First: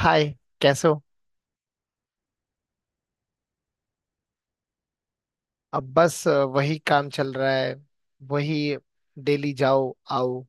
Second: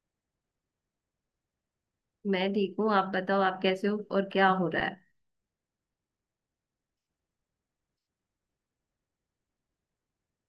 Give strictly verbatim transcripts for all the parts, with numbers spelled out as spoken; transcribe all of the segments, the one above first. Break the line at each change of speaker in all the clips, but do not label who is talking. हाय। कैसे हो?
मैं ठीक हूँ। आप बताओ, आप कैसे हो और क्या हो रहा है?
अब बस अ, वही काम चल रहा है। वही। डेली जाओ आओ।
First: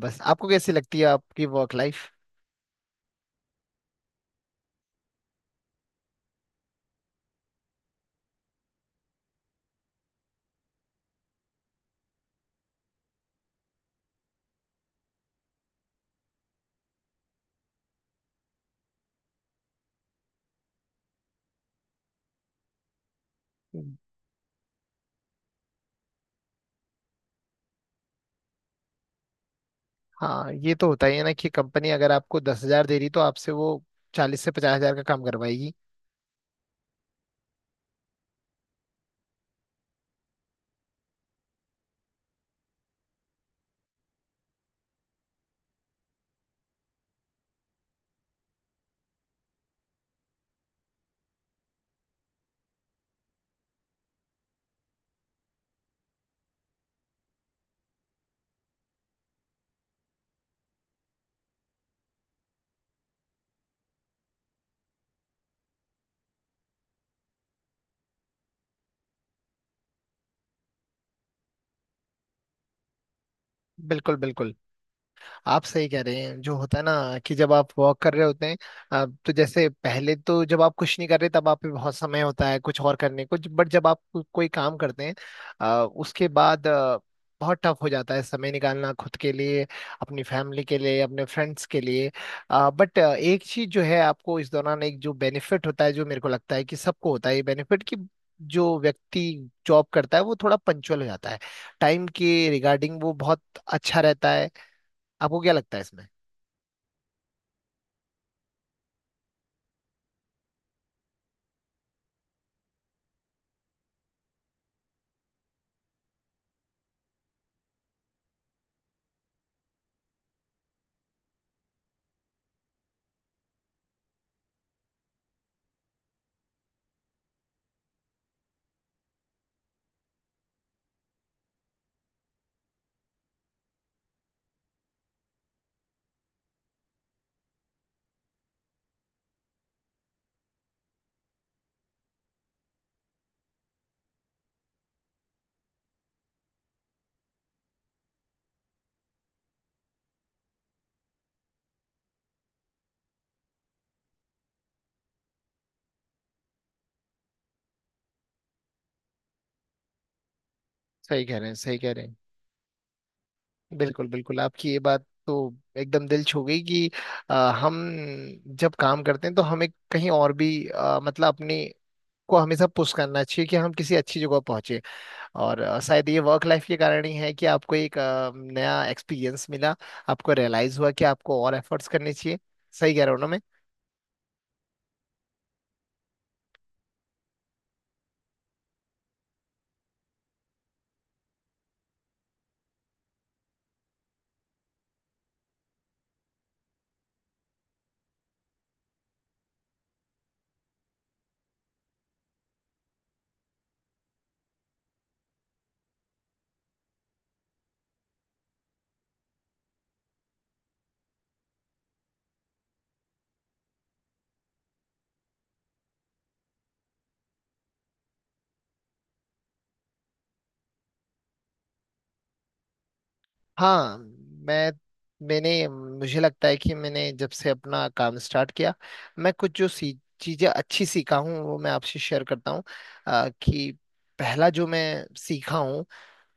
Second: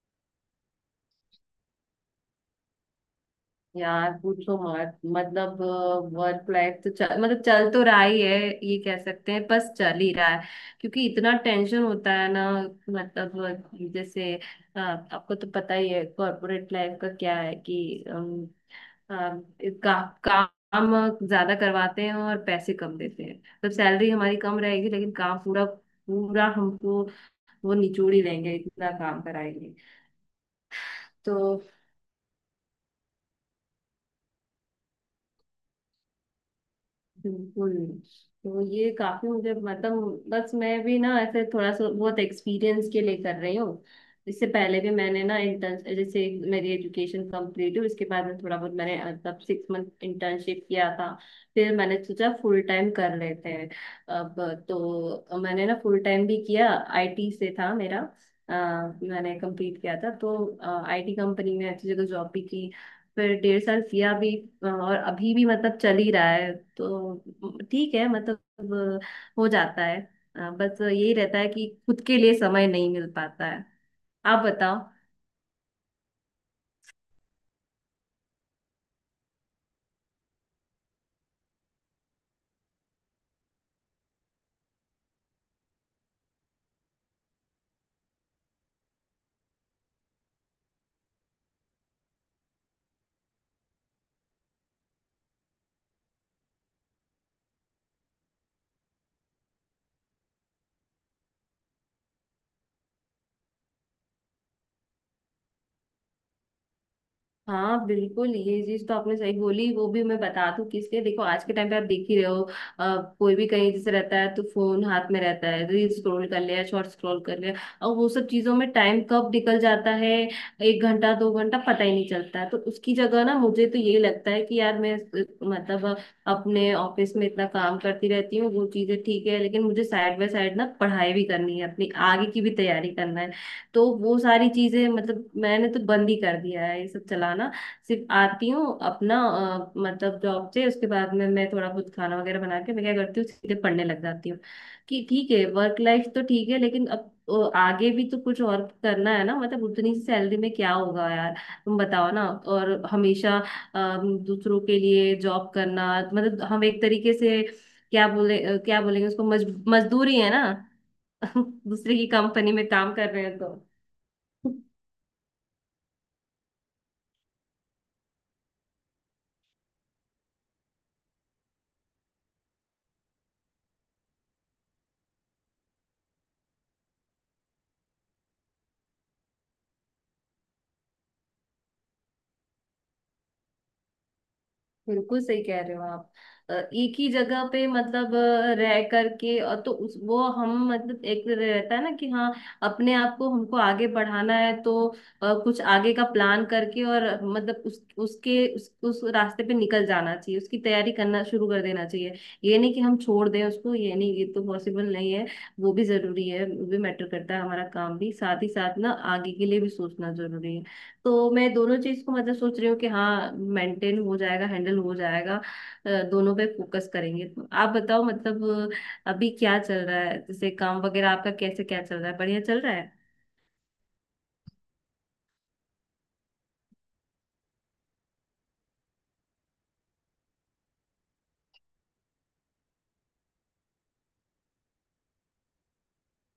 बस, आपको कैसी लगती है आपकी वर्क लाइफ?
यार पूछो मत, मतलब। वर्क लाइफ तो चल मतलब चल तो रहा ही है। ये कह सकते हैं बस चल ही रहा है। क्योंकि इतना टेंशन होता है ना, मतलब जैसे, अ, आपको तो पता ही है कॉर्पोरेट लाइफ का क्या है कि अम, अम, का, काम ज्यादा करवाते हैं और पैसे कम देते हैं, मतलब सैलरी हमारी कम रहेगी लेकिन काम पूरा पूरा हमको वो निचोड़ ही लेंगे, इतना काम कराएंगे।
हाँ, ये तो होता ही है ना
तो
कि कंपनी अगर आपको दस हजार दे रही तो आपसे वो चालीस से पचास हजार का काम करवाएगी।
बिल्कुल। तो ये काफी मुझे, मतलब बस मैं भी ना ऐसे थोड़ा सा बहुत एक्सपीरियंस के लिए कर रही हूँ। इससे पहले भी मैंने ना इंटर्न जैसे, मेरी एजुकेशन कंप्लीट हुई उसके बाद में थोड़ा बहुत मैंने अ, तब सिक्स मंथ इंटर्नशिप किया था। फिर मैंने सोचा फुल टाइम कर लेते हैं। अब तो मैंने ना फुल टाइम भी किया। आई टी से था मेरा, अ, मैंने कंप्लीट किया था तो आई टी कंपनी में अच्छी जगह जॉब भी की। फिर डेढ़ साल किया भी और अभी भी मतलब चल ही रहा है, तो ठीक है मतलब, हो जाता है। अ, बस यही रहता है कि खुद के लिए समय नहीं मिल पाता है।
बिल्कुल
आप
बिल्कुल।
बताओ।
आप सही कह रहे हैं, जो होता है ना कि जब आप वॉक कर रहे होते हैं, अ, तो जैसे पहले तो जब आप कुछ नहीं कर रहे तब आप पे बहुत समय होता है कुछ और करने को, बट जब आप को, कोई काम करते हैं अ, उसके बाद अ, बहुत टफ हो जाता है समय निकालना खुद के लिए, अपनी फैमिली के लिए, अपने फ्रेंड्स के लिए। बट एक चीज जो है, आपको इस दौरान एक जो बेनिफिट होता है जो मेरे को लगता है कि सबको होता है ये बेनिफिट कि जो व्यक्ति जॉब करता है वो थोड़ा पंचुअल हो जाता है। टाइम के रिगार्डिंग वो बहुत अच्छा रहता है। आपको क्या लगता है इसमें?
हाँ बिल्कुल, ये चीज तो आपने सही बोली। वो भी मैं बता दूं किसलिए। देखो, आज के टाइम पे आप देख ही रहे हो। अ, कोई भी कहीं जैसे रहता है तो फोन हाथ में रहता है, रील स्क्रॉल कर लिया, शॉर्ट स्क्रॉल कर लिया और वो सब चीजों में टाइम कब निकल जाता है। एक घंटा, दो घंटा पता ही नहीं चलता है। तो उसकी जगह ना मुझे तो यही लगता है कि यार मैं अ, मतलब, अपने ऑफिस में इतना काम करती रहती हूँ। वो चीजें ठीक है, लेकिन मुझे साइड बाय साइड ना पढ़ाई भी करनी है, अपनी आगे की भी तैयारी करना है। तो वो सारी चीजें मतलब मैंने तो बंद ही कर दिया है ये सब चलाना। सिर्फ आती हूँ अपना, अ, मतलब जॉब से, उसके बाद में मैं थोड़ा बहुत खाना वगैरह बना के मैं क्या करती हूँ सीधे पढ़ने लग जाती हूँ। कि ठीक है, वर्क लाइफ तो ठीक है, लेकिन अब अ, आगे भी तो कुछ और करना है ना, मतलब उतनी सी सैलरी में क्या होगा यार। तुम बताओ ना। और हमेशा अम, दूसरों के लिए जॉब करना, मतलब हम एक तरीके से क्या बोले, अ, क्या बोलेंगे उसको, मज, मजदूरी है ना।
सही कह रहे हैं, सही कह
दूसरे
रहे
की
हैं।
कंपनी में काम कर रहे हैं तो।
बिल्कुल बिल्कुल। आपकी ये बात तो एकदम दिल छू गई कि आ, हम जब काम करते हैं तो हमें कहीं और भी आ, मतलब अपने को हमेशा पुश करना चाहिए कि हम किसी अच्छी जगह पहुंचे। और आ, शायद ये वर्क लाइफ के कारण ही है कि आपको एक आ, नया एक्सपीरियंस मिला। आपको रियलाइज हुआ कि आपको और एफर्ट्स करने चाहिए। सही कह रहे हो ना मैं?
बिल्कुल सही कह रहे हो आप। अ, एक ही जगह पे मतलब अ, रह करके और, तो उस वो हम मतलब एक रहता है ना कि हाँ, अपने आप को हमको आगे बढ़ाना है तो अ, कुछ आगे का प्लान करके और मतलब उस उसके उस, उस रास्ते पे निकल जाना चाहिए, उसकी तैयारी करना शुरू कर देना चाहिए। ये नहीं कि हम छोड़ दें उसको, ये नहीं, ये तो पॉसिबल नहीं है। वो भी जरूरी है, वो भी मैटर करता है, हमारा काम भी साथ ही साथ ना आगे के लिए भी सोचना जरूरी है। तो मैं दोनों चीज को मतलब सोच रही हूँ कि हाँ मेंटेन हो जाएगा, हैंडल हो जाएगा, अ, दोनों पे फोकस करेंगे। तो आप बताओ मतलब अ, अभी क्या चल रहा है, जैसे काम वगैरह आपका कैसे क्या चल रहा है, बढ़िया चल रहा है?
हाँ। मैं मैंने मुझे लगता है कि मैंने जब से अपना काम स्टार्ट किया, मैं कुछ जो सी चीज़ें अच्छी सीखा हूँ वो मैं आपसे शेयर करता हूँ। अ, कि पहला जो मैं सीखा हूँ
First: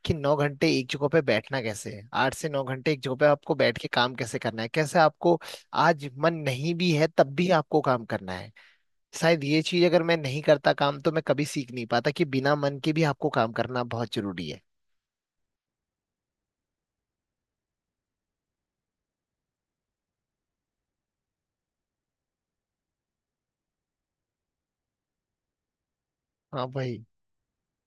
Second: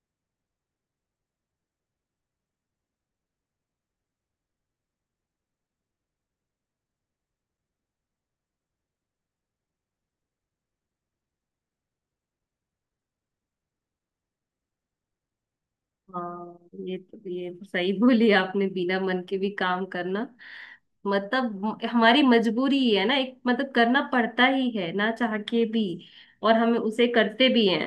कि नौ घंटे एक जगह पे बैठना कैसे है, आठ से नौ घंटे एक जगह पे आपको बैठ के काम कैसे करना है, कैसे आपको आज मन नहीं भी है तब भी आपको काम करना है। शायद ये चीज़ अगर मैं नहीं करता काम तो मैं कभी सीख नहीं पाता कि बिना मन के भी आपको काम करना बहुत जरूरी है।
हाँ, ये तो ये तो सही बोली आपने, बिना मन के भी काम करना। मतलब म- हमारी मजबूरी ही है ना एक, मतलब करना पड़ता ही है ना चाह के भी। और
हाँ
हमें
भाई।
उसे करते भी हैं।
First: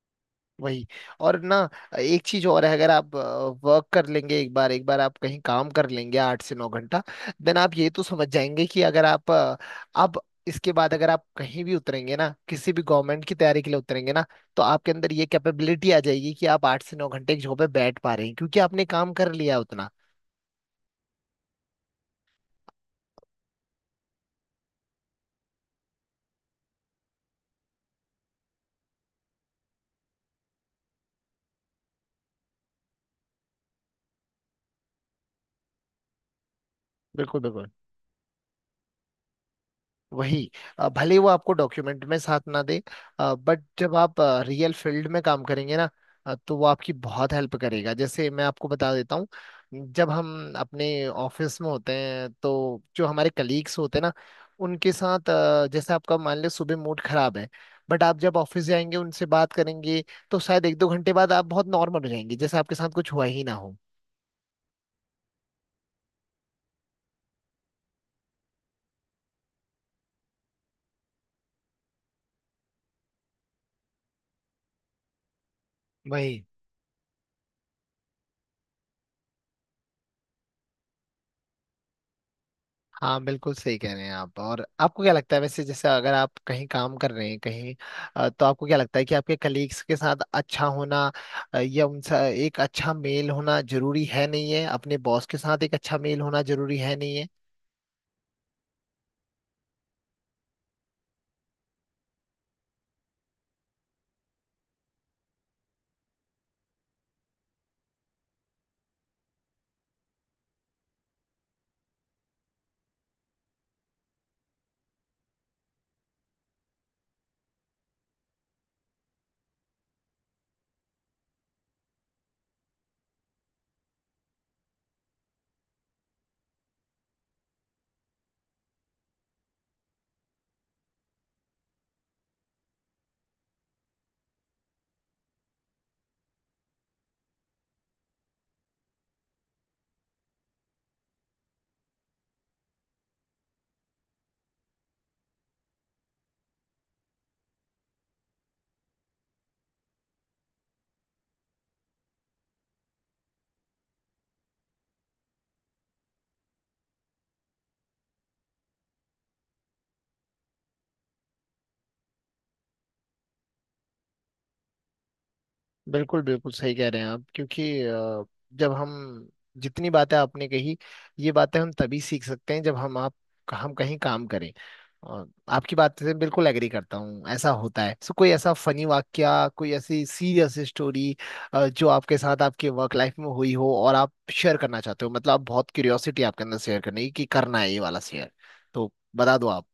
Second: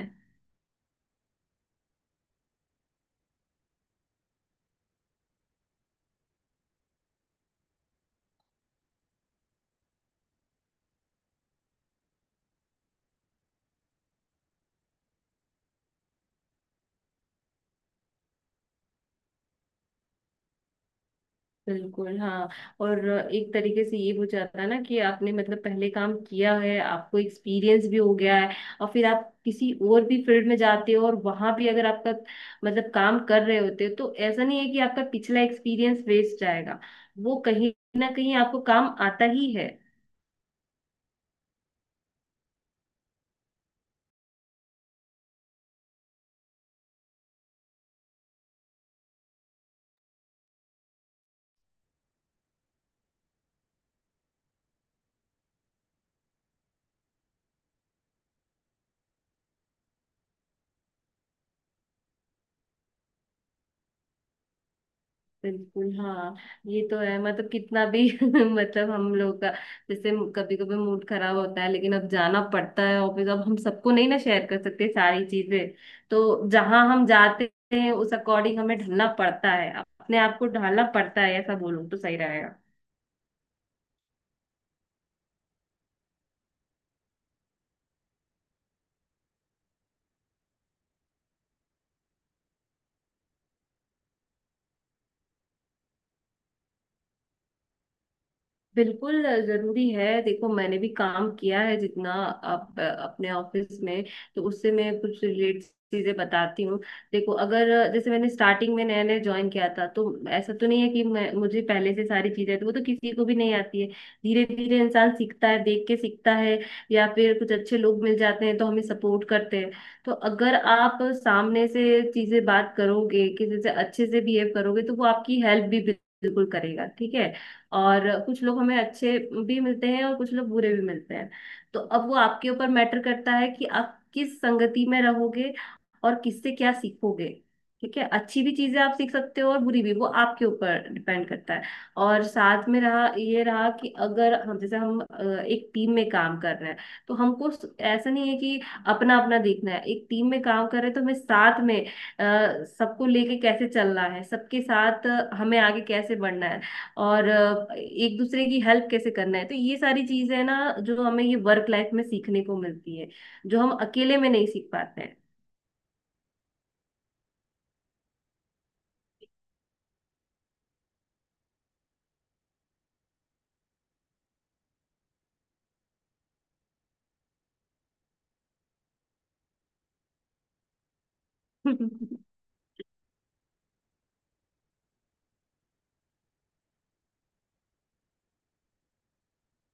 वही। और ना, एक चीज और है। अगर आप वर्क कर लेंगे, एक बार एक बार आप कहीं काम कर लेंगे आठ से नौ घंटा, देन आप ये तो समझ जाएंगे कि अगर आप अ, अब इसके बाद अगर आप कहीं भी उतरेंगे ना, किसी भी गवर्नमेंट की तैयारी के लिए उतरेंगे ना, तो आपके अंदर ये कैपेबिलिटी आ जाएगी कि आप आठ से नौ घंटे एक जगह पे बैठ पा रहे हैं क्योंकि आपने काम कर लिया उतना।
बिल्कुल हाँ। और एक तरीके से ये हो जाता है ना कि आपने मतलब पहले काम किया है, आपको एक्सपीरियंस भी हो गया है, और फिर आप किसी और भी फील्ड में जाते हो और वहां भी अगर आपका मतलब काम कर रहे होते हो तो ऐसा नहीं है कि आपका पिछला एक्सपीरियंस वेस्ट जाएगा। वो
बिल्कुल बिल्कुल।
कहीं ना कहीं आपको काम आता ही है।
वही। अ, भले ही वो आपको डॉक्यूमेंट में साथ ना दे, बट जब आप रियल फील्ड में काम करेंगे ना, अ, तो वो आपकी बहुत हेल्प करेगा। जैसे मैं आपको बता देता हूँ, जब हम अपने ऑफिस में होते हैं तो जो हमारे कलीग्स होते हैं ना, उनके साथ अ, जैसे आपका मान लो सुबह मूड खराब है, बट आप जब ऑफिस जाएंगे उनसे बात करेंगे, तो शायद एक दो घंटे बाद आप बहुत नॉर्मल हो जाएंगे जैसे आपके साथ कुछ हुआ ही ना
बिल्कुल हाँ, ये तो है मतलब कितना भी मतलब हम लोग का, जैसे कभी कभी मूड खराब होता है लेकिन अब जाना पड़ता है ऑफिस। अब हम सबको नहीं ना शेयर कर सकते सारी चीजें।
हो।
तो जहाँ हम जाते हैं उस अकॉर्डिंग हमें ढलना पड़ता है, अपने आप को ढालना पड़ता है, ऐसा बोलूँ तो सही रहेगा।
हाँ बिल्कुल सही कह रहे हैं आप। और आपको क्या लगता है वैसे, जैसे अगर आप कहीं काम कर रहे हैं कहीं, अ, तो आपको क्या लगता है कि आपके कलीग्स के साथ अच्छा होना, अ, या उनसे एक अच्छा मेल होना जरूरी है नहीं है? अपने बॉस के साथ एक अच्छा मेल होना जरूरी है नहीं है?
बिल्कुल अ, जरूरी है। देखो, मैंने भी काम किया है जितना आप अ, अपने ऑफिस में, तो उससे मैं कुछ रिलेट चीजें बताती हूँ। देखो, अगर अ, जैसे मैंने स्टार्टिंग में नया नया ज्वाइन किया था, तो ऐसा तो नहीं है कि मैं, मुझे पहले से सारी चीजें तो, वो तो किसी को भी नहीं आती है। धीरे धीरे इंसान सीखता है, देख के सीखता है। या फिर कुछ अच्छे लोग मिल जाते हैं तो हमें सपोर्ट करते हैं। तो अगर आप सामने से चीजें बात करोगे, किसी से अच्छे से बिहेव करोगे, तो वो आपकी हेल्प भी बिल्कुल करेगा, ठीक है। और कुछ लोग हमें अच्छे भी मिलते हैं और कुछ लोग बुरे भी मिलते हैं। तो अब वो आपके ऊपर मैटर करता है कि आप किस संगति में रहोगे और किससे क्या सीखोगे। ठीक है, अच्छी भी चीजें आप सीख सकते हो और बुरी भी, वो आपके ऊपर डिपेंड करता है। और साथ में रहा ये रहा कि अगर हम, जैसे हम अ, एक टीम में काम कर रहे हैं, तो हमको ऐसा नहीं है कि अपना अपना देखना है। एक टीम में काम कर रहे हैं तो हमें साथ में अ, सबको लेके कैसे चलना है, सबके साथ हमें आगे कैसे बढ़ना है, और अ, एक दूसरे की हेल्प कैसे करना है। तो ये सारी चीजें ना जो हमें ये वर्क लाइफ में सीखने को मिलती है, जो हम अकेले में नहीं सीख पाते
बिल्कुल बिल्कुल सही कह रहे हैं आप क्योंकि अ, जब हम जितनी बातें आपने कही, ये बातें हम तभी सीख सकते हैं जब हम आप हम कहीं काम करें। और आपकी बात से बिल्कुल एग्री करता हूँ, ऐसा होता है। सो कोई ऐसा फनी वाक्या, कोई ऐसी सीरियस स्टोरी
हैं।
जो आपके साथ आपके वर्क लाइफ में हुई हो और आप शेयर करना चाहते हो, मतलब आप बहुत क्यूरियोसिटी आपके अंदर शेयर करने की कि करना है ये वाला शेयर, तो बता दो आप।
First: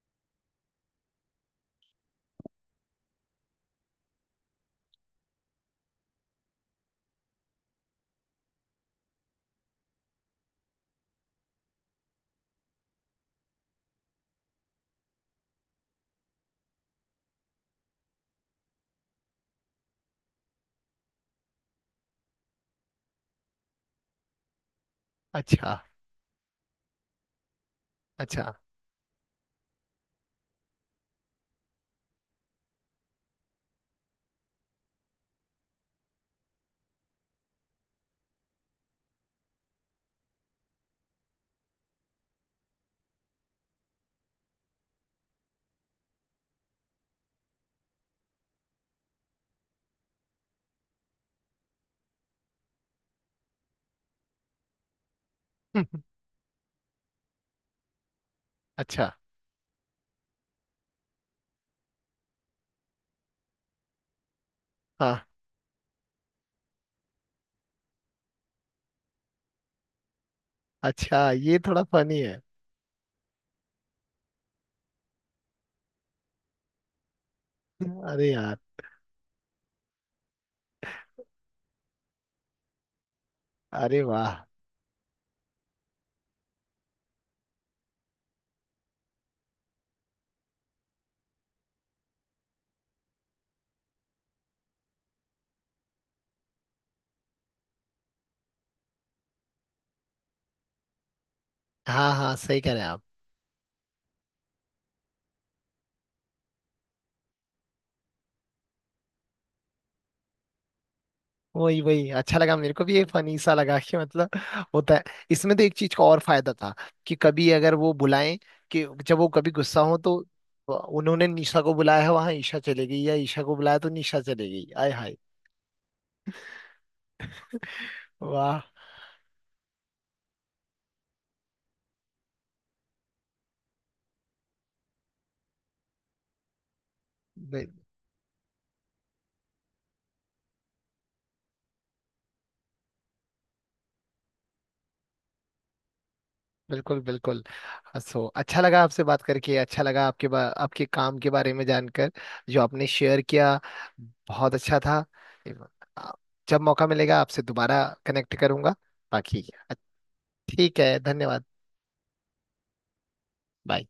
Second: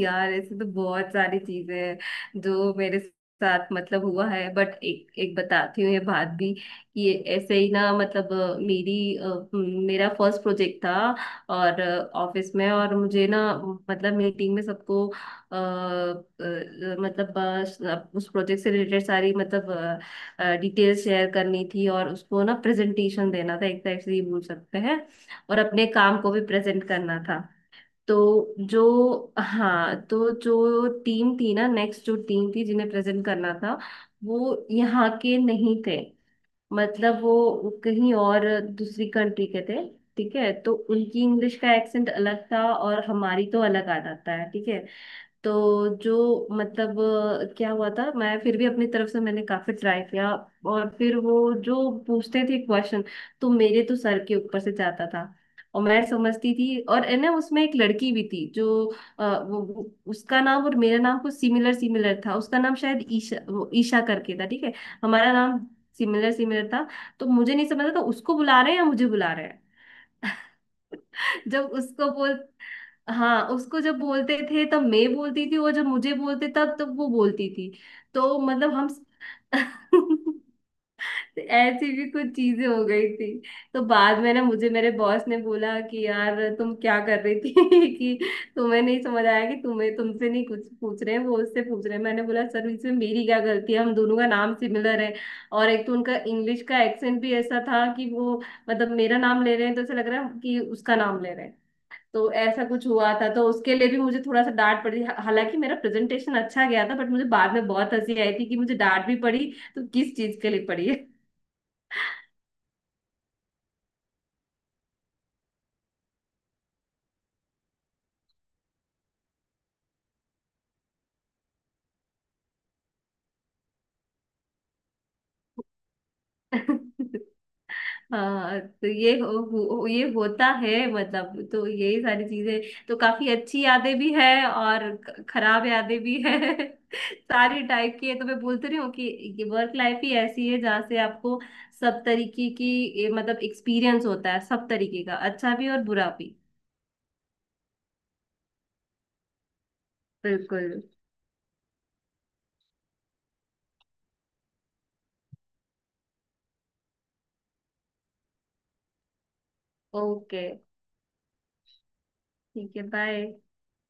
यार ऐसे तो बहुत सारी चीजें हैं जो मेरे साथ मतलब हुआ है, बट एक एक बताती हूँ ये बात भी कि ये ऐसे ही ना मतलब अ, मेरी अ, म, मेरा फर्स्ट प्रोजेक्ट था। और ऑफिस में। और मुझे ना मतलब मीटिंग में सबको अ, अ, मतलब अ, स- उस प्रोजेक्ट से रिलेटेड सारी मतलब डिटेल्स शेयर करनी थी, और उसको ना प्रेजेंटेशन देना था, एक टाइप से ये बोल सकते हैं। और
अच्छा।
अपने काम को भी प्रेजेंट करना था।
अच्छा।
तो जो, हाँ, तो जो टीम थी ना, नेक्स्ट जो टीम थी जिन्हें प्रेजेंट करना था, वो यहाँ के नहीं थे, मतलब वो कहीं और, दूसरी कंट्री के थे, ठीक है। तो उनकी इंग्लिश का एक्सेंट अलग था और हमारी तो अलग आ जाता है, ठीक है। तो जो मतलब अ, क्या हुआ था, मैं फिर भी अपनी तरफ से मैंने काफी ट्राई किया। और फिर वो जो पूछते थे क्वेश्चन, तो मेरे तो सर के ऊपर से जाता था। और मैं समझती थी। और है ना उसमें एक लड़की भी थी जो
अच्छा।
अ, वो वो- उसका नाम और मेरा नाम कुछ सिमिलर सिमिलर था। उसका नाम शायद ईशा, वो ईशा करके था, ठीक है।
हाँ।
हमारा नाम सिमिलर सिमिलर था। तो मुझे नहीं समझ था उसको बुला रहे हैं या मुझे बुला रहे हैं।
अच्छा, ये
जब
थोड़ा
उसको
फनी
बोल
है।
हाँ, उसको जब बोलते थे तब मैं बोलती थी, और जब मुझे बोलते तब तब वो बोलती थी।
अरे
तो
यार।
मतलब हम, ऐसी भी कुछ चीजें हो गई थी। तो
अरे
बाद में ना
वाह।
मुझे मेरे बॉस ने बोला कि यार तुम क्या कर रही थी, कि तुम्हें नहीं समझ आया कि तुम्हें तुमसे नहीं कुछ पूछ रहे हैं, वो उससे पूछ रहे हैं। मैंने बोला, सर, इसमें मेरी क्या गलती है, हम दोनों का नाम सिमिलर है। और एक तो उनका इंग्लिश का एक्सेंट भी ऐसा था कि वो मतलब मेरा नाम ले रहे हैं तो ऐसा लग रहा है कि उसका नाम ले रहे हैं।
हाँ
तो
हाँ सही
ऐसा
कह रहे
कुछ
हैं आप।
हुआ था, तो उसके लिए भी मुझे थोड़ा सा डांट पड़ी, हा- हालांकि मेरा प्रेजेंटेशन अच्छा गया था, बट मुझे बाद में बहुत हंसी आई थी कि मुझे डांट भी पड़ी तो किस चीज के लिए पड़ी है।
वही वही। अच्छा लगा मेरे को भी, ये फनी सा लगा कि मतलब होता है। इसमें तो एक चीज का और फायदा था कि कभी अगर वो बुलाएं, कि जब वो कभी गुस्सा हो तो उन्होंने निशा को बुलाया है वहां ईशा चले गई, या ईशा को बुलाया तो निशा चले गई। आय हाय।
हाँ,
वाह।
तो ये हो, हो, ये होता है मतलब, तो यही सारी चीजें तो काफी अच्छी यादें भी है और ख- खराब यादें भी है। सारी टाइप की है। तो मैं बोलती रही हूँ कि ये वर्क लाइफ ही ऐसी है जहाँ से आपको सब तरीके की, ये मतलब एक्सपीरियंस होता है, सब तरीके का, अच्छा भी और बुरा भी।
बिल्कुल बिल्कुल। सो अच्छा लगा आपसे बात करके, अच्छा लगा आपके बा,
बिल्कुल।
आपके काम के बारे में जानकर जो आपने शेयर किया। बहुत अच्छा था। आ, जब मौका मिलेगा आपसे दोबारा कनेक्ट करूंगा। बाकी
ओके,
ठीक है। धन्यवाद।
ठीक है, बाय।
बाय।